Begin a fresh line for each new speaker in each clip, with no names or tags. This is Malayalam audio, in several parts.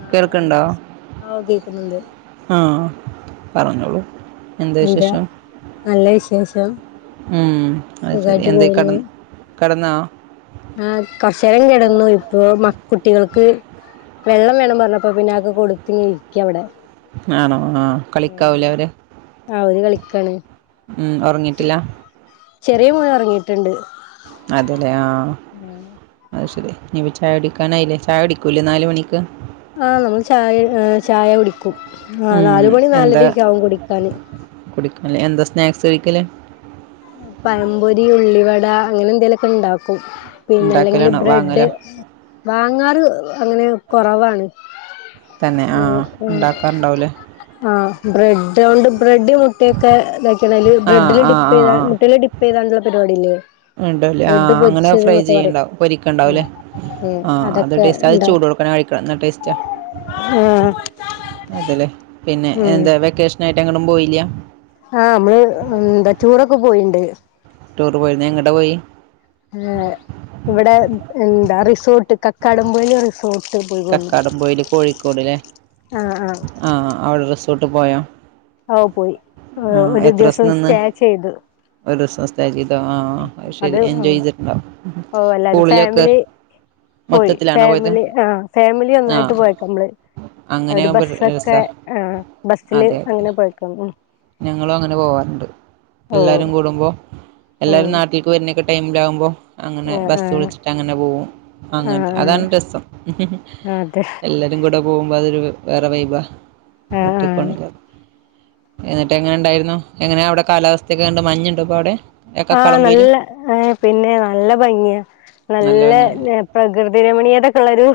ആഹ്
കേൾക്കണ്ടോ
എന്താ ശേ ഓ കേക്കുന്നുണ്ട്.
ആഹ് പറഞ്ഞോളൂ എന്താ വിശേഷം
നല്ല വിശേഷം
ഉംഹഅത് ശരി
സുഖായിട്ട്
എന്തേ
പോകുന്നു
കെടന്ന് കെടന്നോ
ആഹ് കൊറച്ചേരം കെടന്നു ഇപ്പൊ മ കുട്ടികൾക്ക് വെള്ളം വേണം പറഞ്ഞപ്പ പിന്നെ ആക്കെ കൊടുത്ത് ഇരിക്ക അവിടെ
ആണോ ആഹ് കളിക്കാവൂലേ അവര്
ആഹ് ഓര് കളിക്കാണ്
മ്മ് ഒറങ്ങിട്ടില്ല
ചെറിയ മോന് ഒറങ്ങിയിട്ടുണ്ട്
അതലെ ആഹ്‌ അത് ശരി ഇനി ചായുടിക്കാൻ ആയിലെ ചായ കുടിക്കൂല്ലേ നാല് മണിക്ക്
ആഹ്‌ നമ്മൾ ചായ ഏഹ് ചായ കുടിക്കും ആഹ്
ഉം
നാല് മണി നാലരൊക്കെ ആവും കുടിക്കാന്
കുടിക്കും ലെ എന്താ സ്നാക്സ് കഴിക്കല്
പഴംപൊരി, ഉള്ളിവട അങ്ങനെ എന്തേലൊക്കെ ഇണ്ടാക്കും പിന്നല്ലകില്
ഉണ്ടാക്കലാണോ
ബ്രെഡ്
വാങ്ങലോ
വാങ്ങാറ് അങ്ങനെ കൊറവാണ്
തന്നെ
ഏഹ് ആഹ്
ഉണ്ടാക്കാറുണ്ടാവൂലേ
ആഹ്‌ ബ്രെഡോണ്ട് ബ്രെഡ് മുട്ടയൊക്കെ ഇതാക്കണ്‌ അയില്
ആഹ്
ബ്രെഡില്
ആഹ്
ടി ബ്രെഡില് ഡിപ്പ് ചെയ്താണ്ടുള്ള പരിപാടി ഇല്ലേ
ഇണ്ടല്ലേ ആഹ് അങ്ങനെ ഫ്രൈ ചെയ്യണ്ടാവും പൊരിക്കിണ്ടാവുല്ലേ
ഉം ഉം
ആഹ് അത്
അതൊക്കെ
ടേസ്റ്റാ അത് ചൂടോട്ക്കനെ കഴിക്കണം എന്നാ ടേസ്റ്റാ
ഏഹ്
അതല്ലേ പിന്നെ എന്താ വെക്കേഷനായിട്ട് എങ്ങട്ടും പോയില്ല
ആഹ് നമ്മള് എന്താ ടൂറൊക്കെ പോയിണ്ട്
ടൂർ പോയിരുന്ന എങ്ങട പോയി
ഏഹ്‌ ഇവിടെ എന്താ റിസോർട്ട് കക്കാടം പൊയില് റിസോ [unintelligible] പോയി
കക്കാടം പൊയില് കോഴിക്കോട്ല്ലേ
ആഹ് ആഹ്
ആഹ്‌ അവിടെ റിസോർട്ട് പോയൊ
ഓഹ് പോയി ഒര്
എത്ര
ദിവസം
നിന്ന്
സ്റ്റേ ചെയ്ത്
ഒരു ദിവസം സ്റ്റേ ചെയ്തോ ആഹ്
അത്
ശെരി
ഉം
എൻജോയ് ചെയ്തിട്ടുണ്ടാവു
ഓ എല്ലാരും
പൂളിലൊക്കെ
ഫാമിലി പോയി
മൊത്തത്തിലാണോ പോയത്
ഫാമിലി ആഹ്‌ ഫാമിലി
ആ
ഒന്നായിട്ട് പോയക്ക ഞമ്മള്
അങ്ങനെ
ഒരു
ആകുമ്പോൾ
ബസ്സൊക്കെ
രസമാണ്
ആ ബസ്സില്
അതെ അതെ
അങ്ങനെ പൊയക്കാണ് മ്
ഞങ്ങളും അങ്ങനെ പോവാറുണ്ട്
ഓഹ്
എല്ലാരും കൂടുമ്പോ
ഉം
എല്ലാരും നാട്ടീക്ക് വരുന്നേക്ക ടൈമിലാവുമ്പോ അങ്ങനെ
ആഹ്
ബസ്സ്
ആഹ്
വിളിച്ചിട്ട് അങ്ങനെ പോവും അങ്ങൻതെ
ആഹ്
അതാണ് രസം
ആഹ് അതെ
എല്ലാ രും കൂടെ പോകുമ്പ അതൊരു വേറെ വൈബാ
ആഹ്
ഒറ്റക്ക്
ആഹ്
പോണില്ലാരിം എന്നിട്ട് എങ്ങനെ ഉണ്ടായിരുന്നു എങ്ങനെ അവിടെ കാലാവസ്ഥയൊക്കെ കണ്ട് മഞ്ഞുണ്ട് അപ്പൊ അവിടെ
ആഹ്
കക്കാടം പൊയില്
നല്ല ഏഹ്‌ പിന്നെ നല്ല ഭംഗിയാ നല്ല പ്രകൃതി രമണീയതൊക്കെ ഉള്ളരു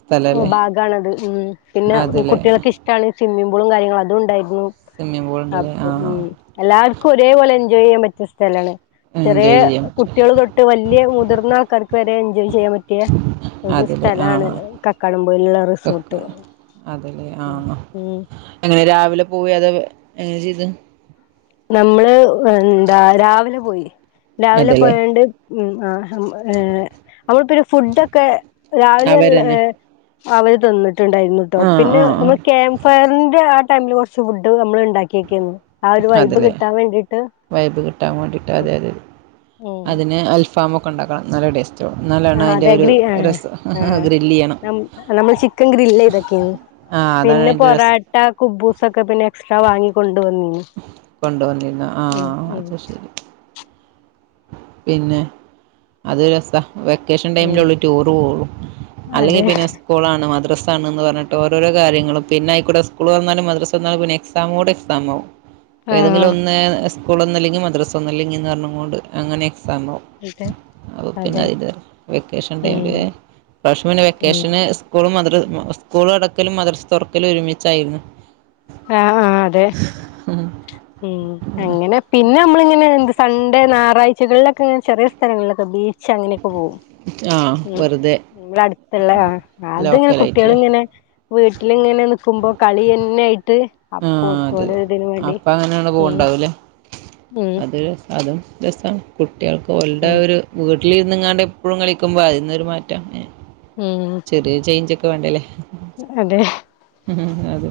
സ്ഥലല്ലേ
ഭാഗണത് മ്മ് പിന്നെ
അതല്ലേ
കുട്ടികൾക്ക് ഇഷ്ടാണ് സ്വിമ്മിംഗ് പൂളും കാര്യങ്ങളും അതും ഇണ്ടായിരുന്നു
സ്വിമ്മിംഗ് പൂൾ ഉണ്ടല്ലേ
അപ്പൊ
ആ
മ്മ് എല്ലാർക്കും ഒരേപോലെ എൻജോയ് ചെയ്യാൻ പറ്റിയ സ്ഥലാണ് ചെറിയ
എൻജോയ് ചെയ്യാൻ പറ്റും
കുട്ടികള് തൊ ട്ട് വെല്യേ മുതിർന്നാൾക്കാർക്ക് വരെ എൻജോയ് ചെയ്യാൻ പറ്റിയ ഒരു
അതല്ലേ ആ
സ്ഥലാണ് കക്കാടം പൊയിലുള്ള
കക്ക
റിസോർട്ട് ഉം
അങ്ങനെ രാവിലെ പോവെ അതോ എങ്ങനേ ചെയ്തെ
നമ്മള് എന്താ രാവിലെ പോയി രാവിലെ
അതെല്ലേ
പോയോണ്ട് ഉം ആഹ് നമ്മളിപ്പ ഒരു ഫുഡൊക്കെ രാവിലെ,
അവരന്നെ
അവര് തന്നിട്ടുണ്ടായിരുന്നുട്ടോ
ആ
പിന്നെ
ആ ആ
നമ്മള് ക്യാമ്പ് ഫയറിന്റെ ആ ടൈമില് കൊറ ഫുഡ് നമ്മൾ ഇണ്ടാക്കിയെക്കേന്ന് ആ ഒര് വൈബ് കിട്ടാൻ വേണ്ടിട്ട്
വൈബ് കിട്ടാൻ വാണ്ടിട്ട് അതെ അതെ അതെ
ഉം
അതിന് അൽ ഫാമൊക്ക ഇണ്ടാക്ക നല്ല ടേസ്റ്റ് എന്നാലാണ്
ആഹ്
അതിന്റെ
അതെ
ഒരു
ഗ്രി ആഹ്
രസം
ആഹ്
ഗ്രില്ല് ചെയ്യണം
നം നമ്മൾ ചിക്കൻ ഗ്രില്ല് ചെയ്തൊക്കെയ്ന്നു
ആഹ് അതാണ്
പിന്നെ
അതിൻ്റെ രസം
പൊറാട്ട, കുബൂസൊക്കെ പിന്നെ എക്സ്ട്രാ വാങ്ങി കൊണ്ട് വന്നിന്
കൊണ്ടുവന്നിരുന്ന ആഹ്‌ അത് ശെരി പിന്നെ അത് രസ വെക്കേഷൻ ടൈമില്
ഉം
അവള് ടൂറ് പോകും അല്ലെങ്കിൽ
അതെ
പിന്നെ സ് സ്കൂളാണ് മദ്രാസണെന്ന് പറഞ്ഞിട്ട് ഓരോരോ കാര്യങ്ങളും പിന്നെ അയി കൂടെ സ്കൂള് തൊറന്നാലും മദ്രസ തൊറന്നാലും പിന്നെ എക്സ് ക്‌സാമോഡ് എക്സാമവും ഏതെങ്കിലും
ആഹ്
ഒന്ന് സ്കൂളൊന്നല്ലങ്കി മദ്റസൊന്ന് അല്ലെങ്കിന്നറഞ്ഞ് കോണ്ട് അങ്ങനെ എക്സാം ആവും.
അതെ
അപ്പോ പിന്നെ
അതെ
അതേയ്കാരം വെക്കേഷൻ ടൈമില്
ഉം
ലെ ഇപ്രാവശ്യം പിന്നെ
ഉം
വെക്കേഷന് സ് സ്കൂള് മദ്‌റ സ്കൂള് അടക്കലും മദ്രസ തുറക്കലും ഒരുമിച്ചായിരുന്നു
ആഹ്‌ ആഹ്‌ അതെ
[inaudible]
മ് അങ്ങനെ പിന്നെ നമ്മളിങ്ങനെ എന്ത് സൺണ്ടേ ഞായറാഴ്ചകളിലൊക്കെ ഇങ്ങെനേ ചെറിയ സ്ഥലങ്ങളിലൊക്കെ ബീച്ച് അങ്ങനെയൊക്കെ പോവും
ആ
ഉം
വെറുതെ
വ്ടടുത്തുള്ള അത്ങ്ങനെ കുട്ടികൾ
ലോക്കലായിട്ടല്ലേ
ഇങ്ങനെ, വീട്ടിലിങ്ങനെ നിക്കുമ്പോ കളിയന്നെ അയ്ട്ട്
ആ
അപ്പോ ഓൾക്
അതെ
ഓലെ
അതെ
ഇതിനും വാണ്ടി
അപ്പം
ഉം ഉം
അത് അതും രസ്സാണ് കുട്ടിയാൾക്ക് ഓൽടാ
ഉം
ഒര് വീട്ടിലിരുന്ന്ങ്ങാണ്ട് എപ്പളും കളിക്കുമ്പോ അയിന്ന് ഒര് മാറ്റാണെ
ഉം
ചെറീയേ ചേയ്ഞ്ചാേക്കെ വാണ്ട ലെ
അതെ
ഉം അതെ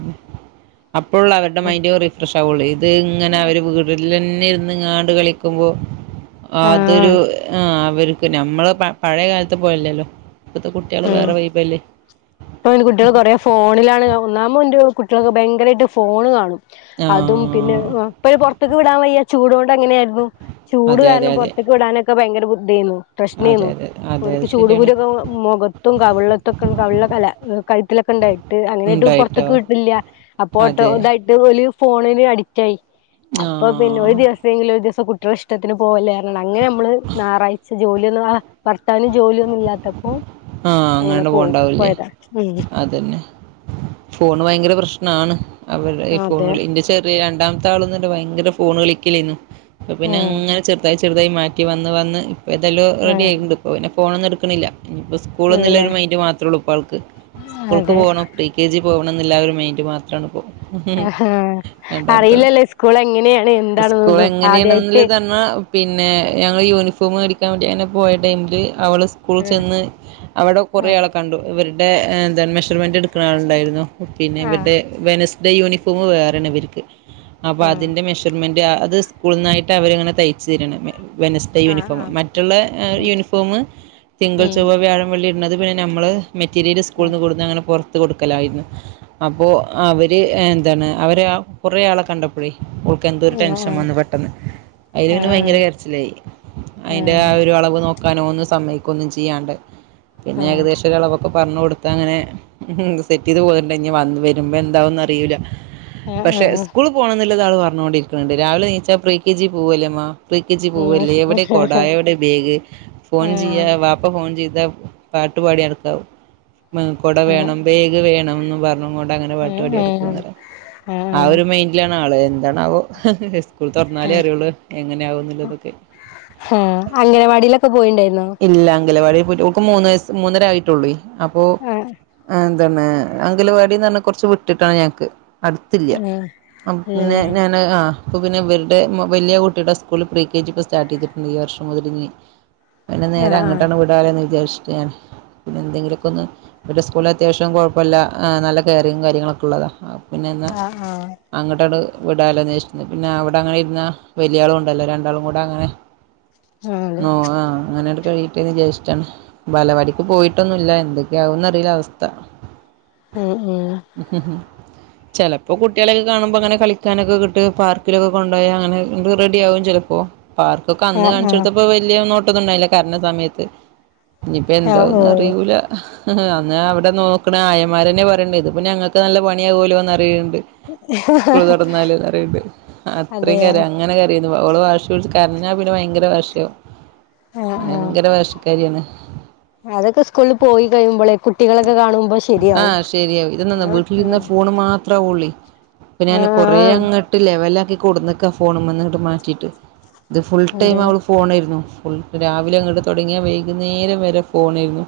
അപ്പോള്ളൂ അവര്ടെ മൈൻഡ് റിഫ്രഷ് ആവോള്ളൂ ഇത് ഇങ്ങനെ അവര് വീ വീട്ടിലന്നെ ഇരുന്ന്ങ്ങാണ്ട് കളിക്കുമ്പോ അതൊരു
ആഹ്
ആ അവര് ഞമ്മള പ പയെ കാലത്ത് പോലല്ലല്ലോ ഇപ്പത്തെ കുട്ടായെള്
ഉം
വേറെ വൈബ് അല്ലെ
ഇപ്പൊ അയ്‌ന് കുട്ടിയള് കൊറേ ഫോണിലാണ് ഒന്നാമേ ഇന്റെ കുട്ടിയളൊക്കെ ഭയരായിട്ട് ഫോണ് കാണും
ആ
അതും പിന്നെ ഇപ്പയൊ പോർത്ത്ക്ക് വിടാം വയ്യ ചൂടൊണ്ട് അങ്ങനെയിര്ന്നു ചൂട്
അതെ അതെ
കാരണം
അതെ
പോർത്ത്ക്ക് വിടാനൊക്കെ ഭയങ്കര ബുദ്ധേന്നു
അതെ
പ്രശ്നേന്നു
അതെ അതെ
ഓര്ക്ക്
അത് ശരിയാണ്
ചൂടുകുരൊക്കെ മൊഖ ത്തും കവ്ളതൊക്കെ കവിൾലൊക്കെ അല്ല കയ്ത്തിലൊക്കെ ഇണ്ടായിട്ട് അങ്ങനെടു
ഉണ്ടായിട്ടോ
പൊർത്ത്ക്ക് വിടില്ല അപ്പൊ ഓട്ടോ
അതെ
ഇതായിട്ട് ഓല് ഫോണിന് അഡിക്റ്റായി
ആ
അപ്പം പിന്നെ ഒരു ദിവ ഏതെങ്കിലും ഒരു ദിവസം കുട്ടിയളെ ഇഷ്ടത്തിന് പോവല്ലെർഞ്ഞാണ്ട് അങ്ങനെ നമ്മള് ഞാറാഴ്ച ജോലിയൊന്നും ആ ഭർത്താവിന് ജോലി ഒന്നും ഇല്ലാത്തപ്പോ
ആ
അങ്ങനെ
അങ്ങട്ട്
പോകും
പോവൂണ്ടാവൂ ലെ
പോയതാ ഉം
അതന്നെ ഫോണ് ഭയങ്കര പ്രശ്നാണ് അവര്ടെ ഈ
അതെ
ഫോണ്ല് ഇന്റെ ചെ രണ്ടാമത്താളും ഇന്നട്ട് ഭയങ്കര ഫോണ് കളിക്കലെന്നു അപ്പം പിന്നെ
ഉം
അങ്ങനെ ചെർതായി ചെ ചെർതായി മാറ്റി വന്ന് വന്ന് ഇപ്പ എതലു റെഡി
ആഹ്
ആയിണ്ട് ഇപ്പോ പിന്നെ ഫോണൊന്നും ഇട്ക്ക്ണില്ല ഇഞ്പ്പൊ സ് സ്കൂള്
ഇല്ലല്ലേ
ന്ന്ല്ലരു മൈൻഡ് മാത്രേ ഒള്ളൂ ഇപ്പ ആൾക്ക് സ്കൂൾക്ക്
അതെ
പോണ കുട്ടി കെ ജി പോവണംന്നില്ല ആ ഒരു മൈൻഡ് മാത്രാണ് ഇപ്പൊ
ആ ഹാ അറിയില്ലല്ലോ സ്കൂള് എങ്ങനെണ്
സ്കൂൾ
എന്താണെന്നൊന്നും
എങ്ങനെയാണെന്നില്
ആദ്യായിട്ട്
തന്നെ പിന്നെ ഞങ്ങള് ഈ യൂണിഫോം മേടിക്കാൻ വേണ്ടി അങ്ങനെ പോയ ടൈമില് അവള് സ്കൂള്
ആഹ്
ചെന്ന് അവടെ കൊറേ
ആഹ്
ആളെ കണ്ടു ഇവര്ടെ എന്താണ് മെഷർമെന്റ് ഇട്ക്കിണാള് ഇണ്ടായിരുന്നു പിന്നെ ഇവര്ടെ
ആഹ്
വെനസ് ഡേ യൂനിഫോമ് വേറെയാണ് ഇവര്ക്ക് അപ്പ
ആഹ്
അതിന്റെ മെഷർമെന്റ് ആ അത് സ്കൂൾന്നായിട്ട് അവര്ങ്ങനെ തയ്ച്ച് തരാണ് വെനസ് ഡേ
ആഹ്
യൂനിഫോമ്
ആഹ്
മറ്റുള്ള
അതെ
യൂനിഫോമ് തിങ്കൾ ചോ
ഉം
വ്യാഴം വള്ളി ഇട്ണത് പിന്നെ നമ്മള് മെറ്റീരിയല്
ആഹ്
സ്കൂൾന്ന് കൊട്ന്ന് അങ്ങനെ പൊർത്ത് കൊട്ക്കലായിര്ന്ന് അപ്പൊ അവര് എന്താണ് അവര് ആ കൊറെ ആള കണ്ടപ്പഴേ ഓൾ ക്ക് എന്തോ ഒരു ടെൻഷൻ
ആഹ്
വന്ന് പെട്ടെന്ന് അയില് പിന്നെ
ആഹ്
ഭയങ്കര കര്ച്ചിലായി, അയ്ന്റെ ആ
ആഹ്
ഒരു അളവ് നോക്കാനോ ഒന്ന് സമ്മയ്കൊന്നും ചെയ്യാണ്ട് പിന്നെ
ആഹ്
ഏകദേശം ഒരു അളവൊക്ക പർഞ്ഞ് കൊടുത്താ അങ്ങനെ സെറ്റ് ചെയ്ത് പോരണ്ടെ ഇഞ് വന്ന് വരുമ്പോ എന്താവുന്ന് അറിയൂല
ആഹ്
പക്ഷെ
ആഹ്
സ്കൂള് പോണംന്ന്ല്ലത് ആള് പർഞ്ഞോണ്ടിരിക്ക്ണ് ണ്ട് രാവിലെ നീച്ചാ പ്രീ കെ ജി പോവല്ലേ ഇമ്മാ പ്രീ കെ. ജി
ആഹ് ആഹ്
പോവല്ലേ
ആഹ്
എവ്ടെ കൊട എവ്ടെ ബേഗ് ഫോൺ
ആഹ്
ചെയ്യാ വാ പ്പ ഫോൺ ചെയ്താ പാട്ട് പാടി നടക്ക മ് കൊട വേണം ബേഗ് വേണംന്നും പർഞ്ഞും കൊണ്ട് അങ്ങനെ പട്ടുപാടി നടകാന്ന് പറയ
ആഹ് ആഹ്
ആ
ആഹ്
ഒരു മൈന്റിലാണ് ആള് എന്താണാവോ സ്കൂള് തൊർന്നാലേ അറിയൊള്ളൂ എങ്ങനെയാവും ന്ന്ള്ളതൊക്കെ
ഹാ അംഗനവാടിയിലൊക്കെ പോയിണ്ടായിരുന്നോ
ഇല്ല അംഗലവാടി പോയി്ട്ട് ഓക്ക് മൂന്ന് വയസ് മൂന്നര ആയിട്ടോള്ളയ് അപ്പോ
ആഹ്
ന്നെ അംഗലവാടിന്ന് പർഞ്ഞ കൊർച്ച് വിട്ട്ട്ടാണ് ഞങ്ങക്ക് അട്ത്തില്ല
ആഹ്
അ പിന്നെ
ഇല്ലല്ലേ
ഞാന് ആ. അപ്പോ പിന്നെ ഇവര്ടെ വല്ല്യ കുട്ടിയുടെ സ്കൂൾല് പ്രീ കെ ജി ഇപ്പ സ്റ്റാർട്ട് ചെയ്തിട്ടുണ്ട് ഈ വർഷം മുതല് ഇഞ് പിന്നെ നേരെ
ആഹ് ആഹ്
അങ്ങട്ടാണ്ട് വിടാലോന്ന് വിചാരിച്ചിട്ട് ഞാന് പിന്നെ എന്തെങ്കിലൊക്കെന്ന് ഇവിടെ സ്കൂളിൽ അത്യാവശ്യം കുഴപ്പല്ല നല്ല കെയറും കാര്യങ്ങളൊക്കെ ഉള്ളതാണ് പിന്നെന്നാ.
ആഹ് ആഹ്
അങ്ങട്ടാട്ട് വിടല്ലോന്വേഷിച്ചുന്നത് പിന്നെ അവിടെ അങ്ങനെ ഇരുന്ന വലിയളും ഉണ്ടല്ലോ രണ്ടാളും കൂടെ അങ്ങനെ,
ആഹ് അതെ
ഓ ആഹ് അങ്ങനെയണ്ട് കഴി ചേഷാണ് ബലപടിക്ക് പോയിട്ടൊന്നുംല്ല എന്തൊക്കെയ ആകന്ന് അറിയില അവസ്ഥ
ഉം ഉം
[inaudible] ചിലപ്പോ കുട്ടികളെക്കെ കാണുമ്പോൾ അങ്ങനെ കളിക്കാനൊക്കെ കിട്ട് പാർക്കിലോക്കെ കൊണ്ടായ അങ്ങനെ റെഡി ആകും ചിലപ്പോ പാർക്കൊക്കെ അന്ന്
ആഹ് ആഹ്
കാണിച്ചെടുത്തപ്പോ വലിയ നോട്ടൊന്നും ഉണ്ടായില്ല കരഞ്ഞ സമയത്ത് ഇഞ്ഞിപ്പ
ആഹ്
എന്താന്ന്
ഓഹ്
അറിയൂല. അന്നാ അവിടെ നോക്കണ ആയന്മാരന്നെ പറയ്ണ്ട് ഇതിപ്പ ഞങ്ങൾക്ക് നല്ല പണിയാകലോന്ന്റയുന്നുണ്ട് സ്കൂൾ തുറന്നാല് പറയ്ണ്ട് അത്രയും
അതെയോ
കരയ് അങ്ങനെ കര- പിന്നെ ഓൾ വാശി പിടിച്ചു കരഞ്ഞാ പിന്നെ ഭയങ്കര വാശിയാവും
ആഹ് ആഹ്
ഭയങ്കര വാശിക്കാരിയാണ്.
അതൊക്കെ സ്കൂളിൽ പോയി കഴിയുമ്പോളെ കുട്ടികളൊക്കെ കാണുമ്പോ ശെരിയാവും,
ആഹ് അത്രള്ള ഞാൻ കൊറെേ
ആഹ്
അങ്ങോട്ട് ലെവല ആക്കി കൊടുന്ന ഫോണും മന്ന് മാറ്റിട്ട് ഇത് ഫുൾ ടൈം
അതെ
അവള് ഫോണായിരുന്നു ഫുൾ രാവിലെ അങ്ങോട്ട് തുടങ്ങിയാൽ വൈകുന്നേരം വരെ ഫോണായിരുന്നു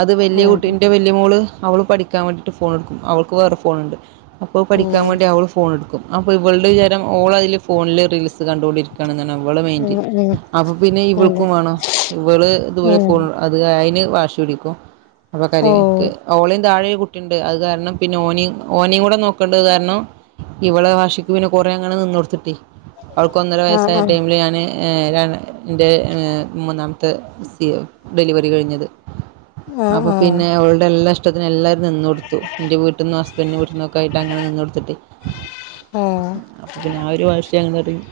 അത് വലിയ കുട്ടി
അതെ
വല്ല്യ മോള് അവൾ പഠിക്കാൻ വേണ്ടിട്ട് ഫോൺ എടുക്കും അവൾക്ക് വേറെ ഫോൺുണ്ട് അപ്പോ പഠിക്കാൻ
ഉം
വേണ്ടി അവള്, ഫോൺ എടുക്കും അപ്പോൾ ഇവളടെ വിചാരം ഓൾ അതില് ഫോണില് റീൽസ് കണ്ടുകണ്ടിരിക്കും. ഇവള് മൈന്റ്
ഉം ഉം
അപ്പൊ പിന്നെ
അതെ
ഇവൾക്കും വേണോ ഇവള് ഇതുപോലെ
ഉം
ഫോൺ. അത് അയ്ന് വാശി പിടിക്കും അപ്പൊ കരയും ക്ക്
ഓഹ്
ഓളൈൻ താഴെ ണ്ട് അത് കാരണം പിന്നെ ഓനെ ഓനേം കൂടെ നോക്കേണ്ടത് കാരണം ഇവടെ വാശിക്ക് പിന്നെ കൊറെ അങ്ങെ നിന്നോടുത്തിട്ട് അവർക്ക് ഒന്നര
ആഹ്
വയസ്സായ
ആഹ്
ടൈമില് ഞാന് താണ് എൻ്റെ മൂന്നാമത്തെ സ ഡെലിവറി കഴിഞ്ഞത്. അപ്പൊ
ആഹ് ആഹ്
പിന്നെ ഓൾടെ എല്ലാം ഇഷ് ഇഷ്ടത്തിന് എല്ലാവും നിന്നടുത്തു എൻ്റെ വീട്ടന്നും ഹസ്ബൻഡ് വീട്ടിൽന്നക്കെ ആയിട്ട് അങ്ങന നിന്നടുത്തിട്ട്
ആഹ്.
പിന്നെ ആ ഒരു വാശിയാന്നറിയും,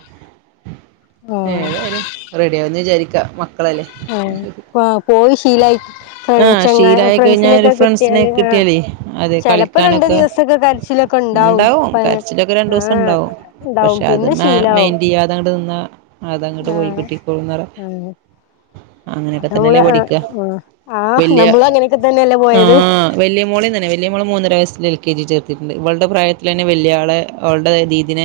ആഹ്
ഏതായാലും റെഡിയാകുന്ന് വിചാരിക്ക മക്കളല്ലേ.
ഏഹ്, ആഹ് പോയിഷീലായി,
ആഹ് ഷീലായ കഴിഞ്ഞാ ഒരു ഫ്രണ്ട്സിനെ
കിട്ടിയാല് ആഹ്
കിട്ടിയാലേ അതെ
ചെലപ്പോ രണ്ടു
കളിക്കാനൊക്കെ.
ദിവസൊക്കെ കരച്ചിലൊക്കെ ഉണ്ടാവും
ണ്ടാവും
പ
കരച്ചിലൊക്കെ രണ്ടു ദിവസം
ആഹ്
ഉണ്ടാവും
ഉണ്ടാവും
പക്ഷെ അത്
പിന്നെ ശീലാവും
മെയിന്റയ്യാതെ അങ്ങ് നിന്ന- അതങ്ങട്ട് പോയി
ആഹ്
കിട്ടിക്കോളുംന്നറ
ഉം
അങ്ങനെയൊക്കെ
അത് നമ്മള്
തന്നെല്ലേ
ആ
പഠിക്കാ.
ആ
വല്യ
നമ്മള് അങ്ങനെയൊക്കെ തന്നെയല്ലേ
ആ
പോയത്
വല്യ മോളീ തന്നെ. വലിയ മോള് മൂന്നര വയസ്സൽ എൽ കെ ജി ചേർത്തിട്ടുണ്ട് ഇവളുടെ പ്രായത്തിൽ തന്നെ വലിയാളെ ഓളുടെ ദീദിനെ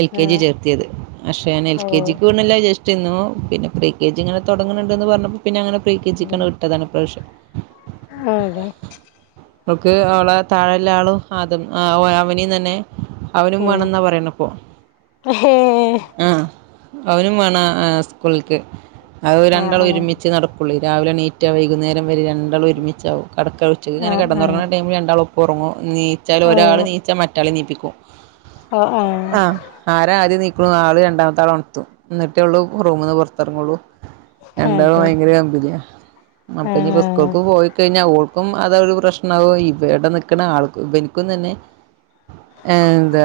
എൽ
ആ
കെ ജി ചേർത്തിയത് പക്ഷെ ഞാൻ എൽ
ഓ
കെ ജിക്ക് കൊണല്ല ജസ്റ്റ്- പിന്നെ പ്രീ കെ ജി ഇങ്ങനെ തുടങ്ങുന്നുണ്ട്ന്ന് പറഞ്ഞപ്പോ പിന്നെ അങ്ങനെ പ്രീ കെ ജിക്കങ്ങട്ട് വിട്ടതാണ് പ്രാവശ്യം
അതെ
ഓൾക്ക് അവളെ താഴെല്ല ആളും ആതും അവനും തന്നെ. അവനും
ഉം
വേണംന്നാ പറയണപ്പൊ
ഹേ
ആഹ് അവനും വേണം സ്കൂളിക്ക് അപ്പ
ആ
രണ്ടാള്
ആ
ഒരുമിച്ച നടക്കുള്ളൂ രാവിലെ നീ. റ്റ വൈകുന്നേരം വരെ രണ്ടാളും ഒരുമിച്ചാവും കടക്ക
ആ
ഉച്ചക്ക്ങ്ങനെ
ആ
കടന്നുറങ്ങുന്ന ടൈമിൽ രണ്ടാളും. പ്പൊറങ്ങു നീച്ചാൽ
ഓ
ഒരാള് നീച്ചാൽ മറ്റാളെ നീപ്പിക്കും,
ആഹ് ആഹ്
ആര ആദ്യം നീക്ണൂ ആള് രണ്ടാമത്തെ ആളെ ഉണത്തു എന്നിട്ടേ ഉള്ളൂ റൂമ്ന്ന് പുറത്തിറങ്ങുള്ളൂ. രണ്ടാളും
അതെ
ഭയങ്കര കമ്പനിയ
ആ
അപ്പൊ ഇനിപ്പോ സ്കൂൾക്ക് പോയിക്കഴിഞ്ഞാ ഒ ഇപ്പം അതോരു പ്രശ്നമാവും ഇവിടെ നിൽക്കുന്ന ആൾക്ക്‌ ഇവൽക്കും തന്നെ ഏ എന്താ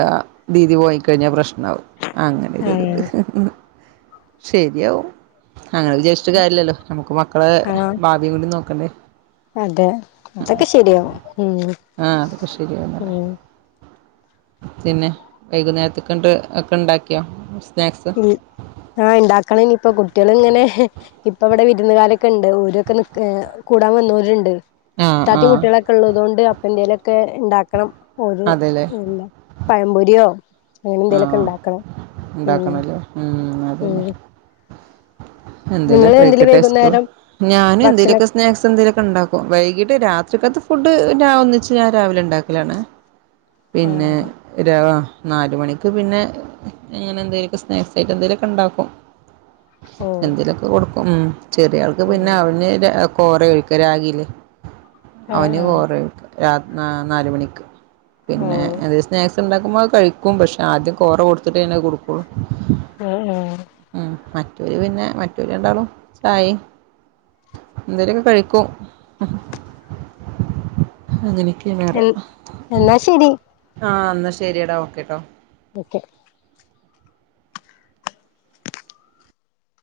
ദിതി പോയി കഴിഞ്ഞാൽ പ്രശ്നവും
ആ
അങ്ങനെരുത്ണ്ട്
ആ
ശരിയാകും അങ്ങനെ വിചാരി ചിട്ട് കാര്യല്ലല്ലോ നമുക്ക് മക്കളെ
ആ
ഭാവിയും കൂടി നോക്കണ്ടേ
അതെ അതൊക്കെ ശെരിയാവും ഉം
ആഹ് അതൊക്കെ ശരിയാവുന്ന് പറയാ
ഉം
പിന്നെ വൈകുന്നേരത്തക്കണ്ട് ഒക്കെ ഉണ്ടാക്കിയോ സ്നാക്സ്
ഉം ആഹ് ഇണ്ടാക്കണം ഇനിയിപ്പൊ കുട്ടികള് ഇങ്ങനെ ഇപ്പ ഇവിടെ വിരുന്നുകാരൊക്കെ ഇണ്ട് ഓരൊക്കെ നിക്ക് എ കൂടാൻ വന്നോരുണ്ട്
ആഹ്
ഇത്താത്തിം
ആഹ്
കുട്ടികളൊക്കെ ഉള്ളതുകൊണ്ട് അപ്പന്തേലൊക്കെ ഇണ്ടാക്കണം ഒരു
അതെല്ലേ
എന്താ പഴംപൊരിയോ അങ്ങനെ എന്തെലുലൊക്കെ ഇണ്ടാക്കണം ഉം
ഇണ്ടാക്കണല്ല ഉം അതെന്നെ
ഉം
എന്തേലോ
നിങ്ങള് എന്തേലും
കഴിക്കട്ടെ സ്കൂൾ
വൈകുന്നേരം
ഞാനും
ഭക്ഷണം
എന്തേലുക്കെ സ്സ് സ്നാക്സ് എന്തെങ്കലുമൊക്കെ ഇണ്ടാക്കും വൈകിട്ട് രാത്രിക്കകത്ത് ഫുഡ്ഞാൻ ഒന്നിച്ച് ഞൻ രാവിലെ ഉണ്ടാക്കലാണ്
ആഹ്
പിന്നെ
അതെ
ര നാൽ മണിക്ക് പിന്നെ ഇങ്ങനെന്തേലൊക്കെ സ്നാക്സയിട്ട് എന്തെലുക്കെ ഇണ്ടാക്കും.
ഓഹ്
എന്തേലൊക്കെ കൊടുക്കും മ്മ് ചെറിയ ആൾക്ക് പിന്നെ
ഉം
അവന് ര കോറ ഒഴിക്കുക രാഗിൽ
ആഹ്
അവന്
ആഹ്
കോറ ഒഴക്കുക രാത് നാൽ മണിക്ക് പിന്നെ
ഓഹ്
എന്തലും സ്നക്സ് ഇണ്ടാക്കുമ്പോൾഅധ് കഴിക്കും പക്ഷെ ആദ്യം കോറ കൊടുത്തിട്ട് പിന്നെ കൊടുക്കു
ആഹ് ആഹ്
മറ്റോല് പിന്നെ മറ്റോല് രണ്ടളും ചായയും എന്തോലൊക്കെ കഴിക്കും അങ്ങനക്കെയണ്
എൻ
പറയാ
എന്നാ ശരി
ആഹ് എന്ന ശരിയടാ ഓക്കെ ട്ടോ
ഓക്കെ